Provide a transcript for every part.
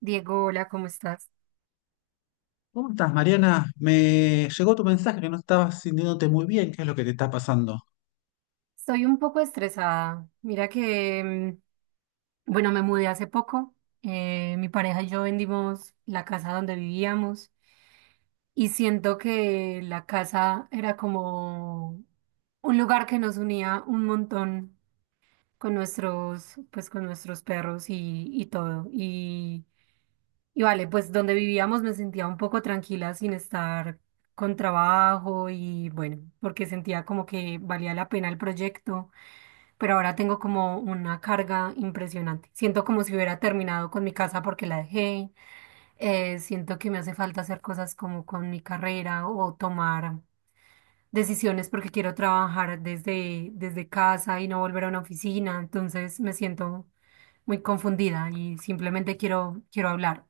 Diego, hola, ¿cómo estás? ¿Cómo estás, Mariana? Me llegó tu mensaje que no estabas sintiéndote muy bien. ¿Qué es lo que te está pasando? Estoy un poco estresada. Mira que, bueno, me mudé hace poco. Mi pareja y yo vendimos la casa donde vivíamos y siento que la casa era como un lugar que nos unía un montón con nuestros, pues con nuestros perros y todo. Y vale, pues donde vivíamos me sentía un poco tranquila sin estar con trabajo y bueno, porque sentía como que valía la pena el proyecto. Pero ahora tengo como una carga impresionante. Siento como si hubiera terminado con mi casa porque la dejé. Siento que me hace falta hacer cosas como con mi carrera o tomar decisiones porque quiero trabajar desde casa y no volver a una oficina. Entonces me siento muy confundida y simplemente quiero hablar.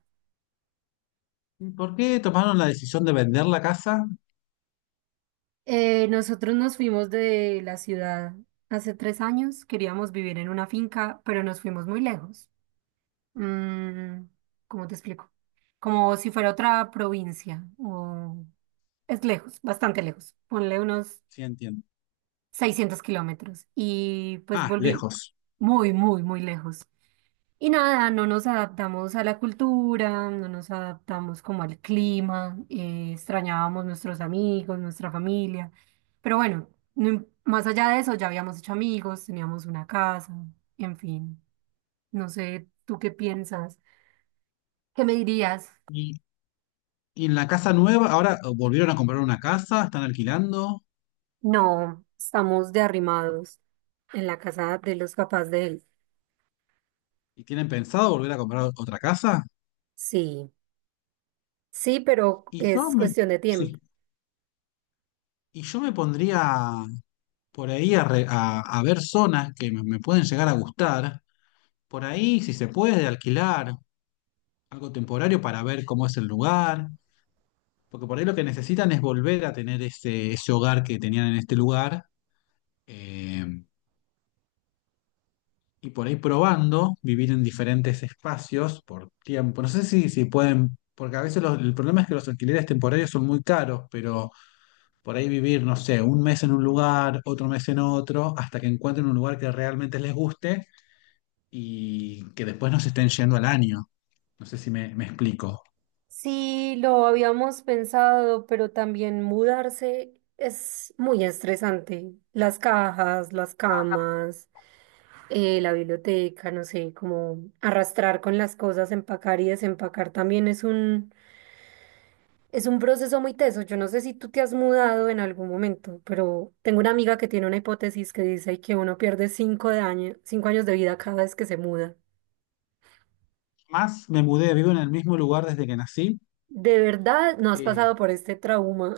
¿Y por qué tomaron la decisión de vender la casa? Nosotros nos fuimos de la ciudad hace 3 años. Queríamos vivir en una finca, pero nos fuimos muy lejos. Mm, ¿Cómo te explico? Como si fuera otra provincia. Es lejos, bastante lejos. Ponle unos Sí, entiendo. 600 km. Y pues Ah, volví lejos. muy, muy, muy lejos. Y nada, no nos adaptamos a la cultura, no nos adaptamos como al clima, extrañábamos nuestros amigos, nuestra familia. Pero bueno, no im- más allá de eso, ya habíamos hecho amigos, teníamos una casa, en fin. No sé, ¿tú qué piensas? ¿Qué me dirías? ¿Y, y en la casa nueva, ahora volvieron a comprar una casa? ¿Están alquilando? No, estamos de arrimados en la casa de los papás de él. ¿Y tienen pensado volver a comprar otra casa? Sí, sí, pero Y yo es me, cuestión de tiempo. sí. Y yo me pondría por ahí a, a ver zonas que me pueden llegar a gustar. Por ahí, si se puede, alquilar algo temporario para ver cómo es el lugar. Porque por ahí lo que necesitan es volver a tener ese hogar que tenían en este lugar. eh, y por ahí probando, vivir en diferentes espacios por tiempo. No sé si pueden, porque a veces el problema es que los alquileres temporarios son muy caros, pero por ahí vivir, no sé, un mes en un lugar, otro mes en otro, hasta que encuentren un lugar que realmente les guste y que después no se estén yendo al año. No sé si me explico. Sí, lo habíamos pensado, pero también mudarse es muy estresante. Las cajas, las camas, la biblioteca, no sé, como arrastrar con las cosas, empacar y desempacar también es Es un proceso muy teso. Yo no sé si tú te has mudado en algún momento, pero tengo una amiga que tiene una hipótesis que dice que uno pierde 5 años de vida cada vez que se muda. Más me mudé, vivo en el mismo lugar desde que nací. De verdad, no has pasado eh, por este trauma.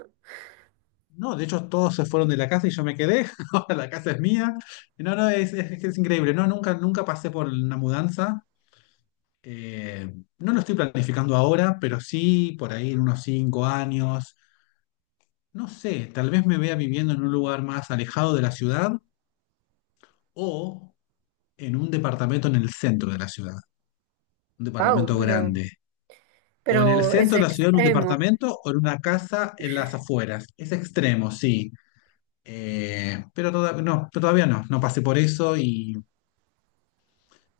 No, de hecho todos se fueron de la casa y yo me quedé, ahora la casa es mía. No, no, es increíble, no, nunca pasé por una mudanza. No lo estoy planificando ahora, pero sí por ahí en unos 5 años. No sé, tal vez me vea viviendo en un lugar más alejado de la ciudad o en un departamento en el centro de la ciudad, un Wow, departamento grande. O en el pero es centro de la ciudad en un extremo. departamento o en una casa en las afueras. Es extremo, sí. Pero, no, pero todavía no pasé por eso y,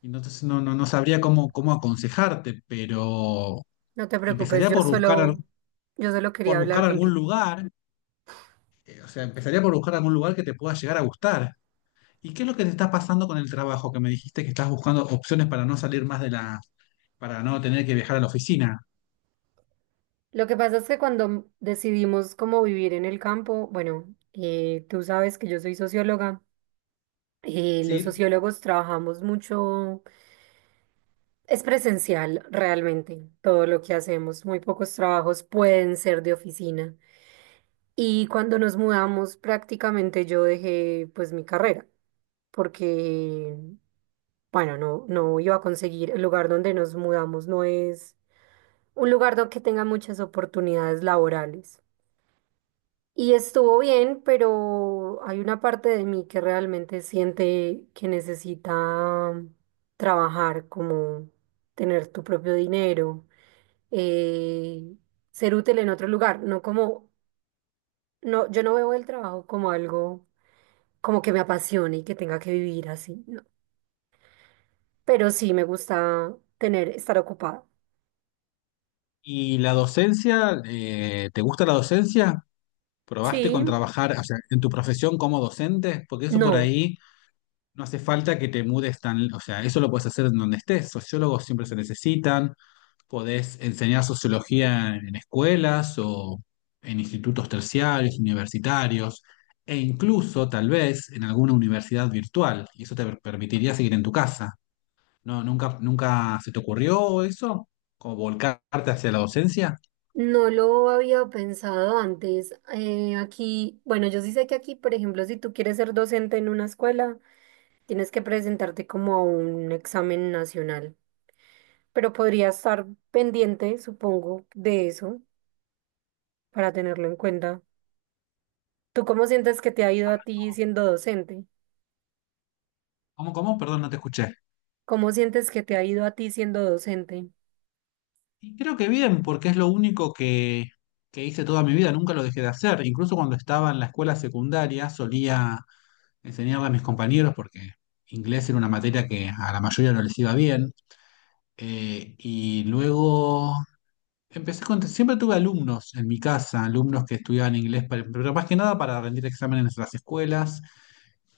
y entonces no sabría cómo aconsejarte, pero No te preocupes, empezaría por buscar, al- yo solo quería por hablar buscar algún contigo. lugar, o sea, empezaría por buscar algún lugar que te pueda llegar a gustar. ¿Y qué es lo que te está pasando con el trabajo? Que me dijiste que estás buscando opciones para no tener que viajar a la oficina, Lo que pasa es que cuando decidimos cómo vivir en el campo, bueno, tú sabes que yo soy socióloga. Eh, los ¿sí? sociólogos trabajamos mucho. Es presencial realmente todo lo que hacemos. Muy pocos trabajos pueden ser de oficina. Y cuando nos mudamos, prácticamente yo dejé pues mi carrera, porque, bueno, no iba a conseguir el lugar donde nos mudamos, no es un lugar donde que tenga muchas oportunidades laborales. Y estuvo bien, pero hay una parte de mí que realmente siente que necesita trabajar, como tener tu propio dinero, eh, ser útil en otro lugar, no como, no, yo no veo el trabajo como algo como que me apasione y que tenga que vivir así, no. Pero sí me gusta tener, estar ocupada. ¿Y la docencia, te gusta la docencia? ¿Probaste Sí, con trabajar, o sea, en tu profesión como docente? Porque eso por no, ahí. No hace falta que te mudes tan, o sea, eso lo puedes hacer en donde estés. Sociólogos siempre se necesitan, podés enseñar sociología en escuelas o en institutos terciarios, universitarios, e incluso tal vez en alguna universidad virtual, y eso te permitiría seguir en tu casa. No, nunca se te ocurrió eso, como volcarte hacia la docencia. no lo había pensado antes. Aquí, bueno, yo sí sé que aquí, por ejemplo, si tú quieres ser docente en una escuela, tienes que presentarte como a un examen nacional, pero podría estar pendiente, supongo, de eso para tenerlo en cuenta. ¿Tú cómo sientes que te ha ido a ti siendo docente? ¿Cómo, cómo? Perdón, no te escuché. ¿Cómo sientes que te ha ido a ti siendo docente? Y creo que bien, porque es lo único que hice toda mi vida, nunca lo dejé de hacer. Incluso cuando estaba en la escuela secundaria solía enseñarle a mis compañeros, porque inglés era una materia que a la mayoría no les iba bien. Y luego empecé con... Siempre tuve alumnos en mi casa, alumnos que estudiaban inglés, pero más que nada para rendir exámenes en las escuelas.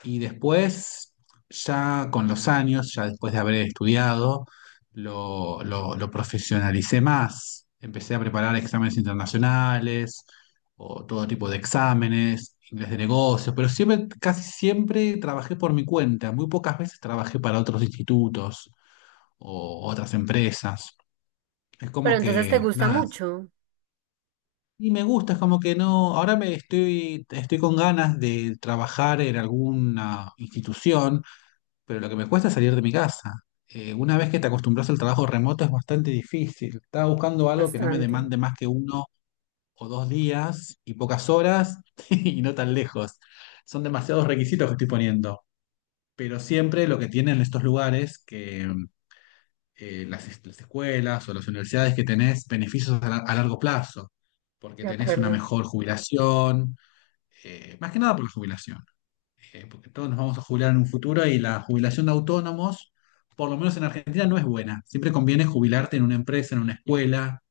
Y después, ya con los años, ya después de haber estudiado, lo profesionalicé más. Empecé a preparar exámenes internacionales o todo tipo de exámenes, inglés de negocios, pero siempre, casi siempre trabajé por mi cuenta. Muy pocas veces trabajé para otros institutos o otras empresas. Es Pero como entonces te que, gusta nada. mucho, Y me gusta, es como que no, ahora me estoy con ganas de trabajar en alguna institución, pero lo que me cuesta es salir de mi casa. Una vez que te acostumbras al trabajo remoto es bastante difícil. Estaba buscando algo que no me bastante, demande más que uno o dos días y pocas horas y no tan lejos. Son demasiados requisitos que estoy poniendo, pero siempre lo que tienen estos lugares, que las escuelas o las universidades, que tenés beneficios a largo plazo, porque de tenés una acuerdo. mejor jubilación. Más que nada por la jubilación. Porque todos nos vamos a jubilar en un futuro y la jubilación de autónomos, por lo menos en Argentina, no es buena. Siempre conviene jubilarte en una empresa, en una escuela,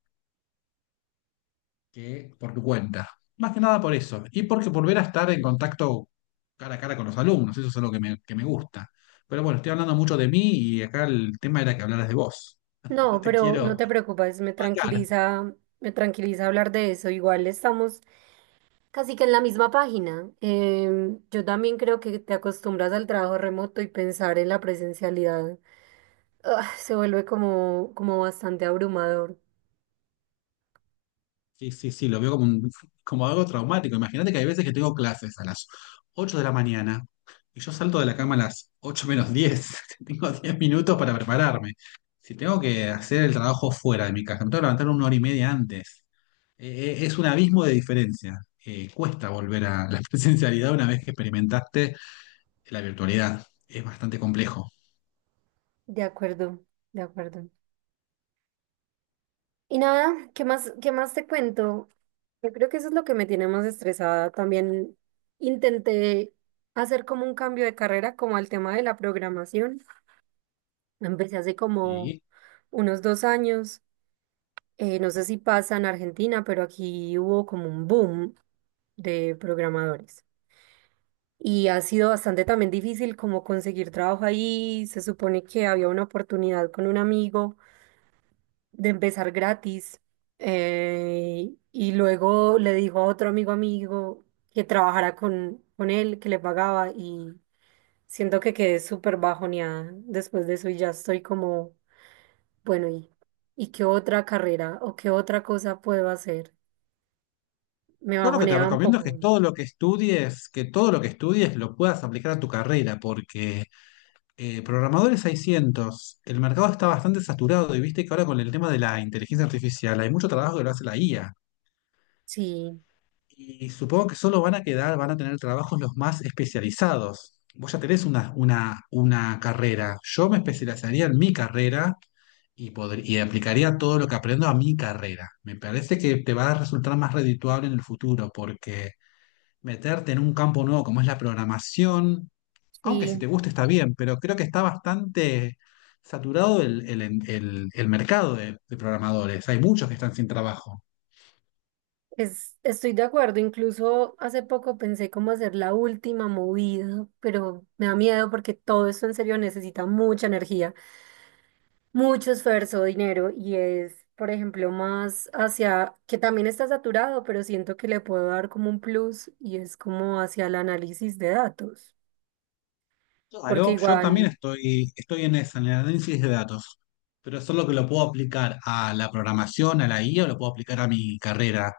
que por tu cuenta. Más que nada por eso. Y porque volver a estar en contacto cara a cara con los alumnos, eso es algo que me gusta. Pero bueno, estoy hablando mucho de mí y acá el tema era que hablaras de vos. No No, te pero no quiero te preocupes, opacar. Me tranquiliza hablar de eso. Igual estamos casi que en la misma página. Yo también creo que te acostumbras al trabajo remoto y pensar en la presencialidad, ah, se vuelve como, como bastante abrumador. Sí, sí, sí, lo veo como, como algo traumático. Imagínate que hay veces que tengo clases a las 8 de la mañana y yo salto de la cama a las 8 menos 10. Tengo 10 minutos para prepararme. Si tengo que hacer el trabajo fuera de mi casa, me tengo que levantar una hora y media antes. Es un abismo de diferencia. Cuesta volver a la presencialidad una vez que experimentaste la virtualidad. Es bastante complejo. De acuerdo, de acuerdo. Y nada, qué más te cuento? Yo creo que eso es lo que me tiene más estresada. También intenté hacer como un cambio de carrera, como al tema de la programación. Empecé hace como Y unos 2 años. No sé si pasa en Argentina, pero aquí hubo como un boom de programadores. Y ha sido bastante también difícil como conseguir trabajo ahí. Se supone que había una oportunidad con un amigo de empezar gratis. Y luego le dijo a otro amigo que trabajara con él, que le pagaba y siento que quedé súper bajoneada después de eso y ya estoy como, bueno, ¿y qué otra carrera o qué otra cosa puedo hacer? Me yo lo que te bajoneaba un recomiendo es que poco. todo lo que estudies, que todo lo que estudies lo puedas aplicar a tu carrera, porque. Programadores hay cientos. El mercado está bastante saturado y viste que ahora con el tema de la inteligencia artificial hay mucho trabajo que lo hace la IA. Sí, Y supongo que solo van a quedar, van a tener trabajos los más especializados. Vos ya tenés una carrera. Yo me especializaría en mi carrera y aplicaría todo lo que aprendo a mi carrera. Me parece que te va a resultar más redituable en el futuro, porque meterte en un campo nuevo como es la programación, aunque si sí, te gusta está bien, pero creo que está bastante saturado el mercado de programadores. Hay muchos que están sin trabajo. Estoy de acuerdo. Incluso hace poco pensé cómo hacer la última movida, pero me da miedo porque todo esto en serio necesita mucha energía, mucho esfuerzo, dinero y es, por ejemplo, más hacia, que también está saturado, pero siento que le puedo dar como un plus y es como hacia el análisis de datos, porque Claro, yo también igual, estoy en esa, en el análisis de datos, pero eso es lo que lo puedo aplicar a la programación, a la IA, o lo puedo aplicar a mi carrera.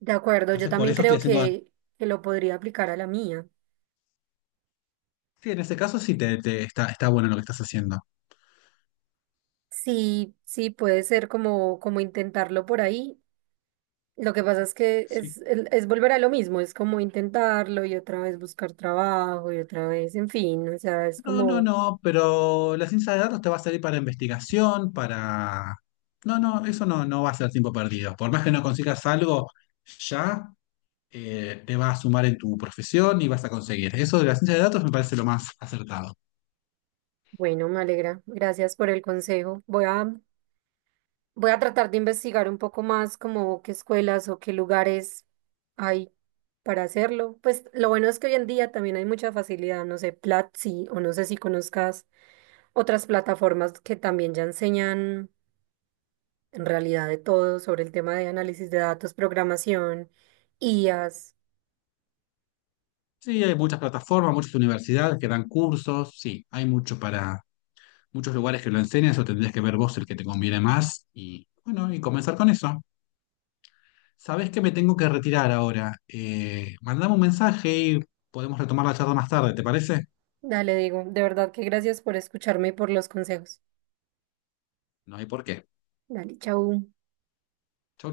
de acuerdo, yo Entonces, por también eso estoy creo haciendo... que lo podría aplicar a la mía. Sí, en ese caso sí te, está bueno lo que estás haciendo. Sí, sí, puede ser como, como intentarlo por ahí. Lo que pasa es que es, es volver a lo mismo, es como intentarlo y otra vez buscar trabajo y otra vez, en fin, o sea, es No, no, como... no, pero la ciencia de datos te va a servir para investigación, para... No, no, eso no va a ser tiempo perdido. Por más que no consigas algo ya, te va a sumar en tu profesión y vas a conseguir. Eso de la ciencia de datos me parece lo más acertado. Bueno, me alegra. Gracias por el consejo. Voy a tratar de investigar un poco más como qué escuelas o qué lugares hay para hacerlo. Pues lo bueno es que hoy en día también hay mucha facilidad, no sé, Platzi o no sé si conozcas otras plataformas que también ya enseñan en realidad de todo sobre el tema de análisis de datos, programación, I as. Sí, hay muchas plataformas, muchas universidades que dan cursos, sí, hay mucho para muchos lugares que lo enseñan, eso tendrías que ver vos el que te conviene más y bueno, y comenzar con eso. Sabés que me tengo que retirar ahora. Mandame un mensaje y podemos retomar la charla más tarde, ¿te parece? Dale, digo, de verdad que gracias por escucharme y por los consejos. No hay por qué. Dale, chau. Chau,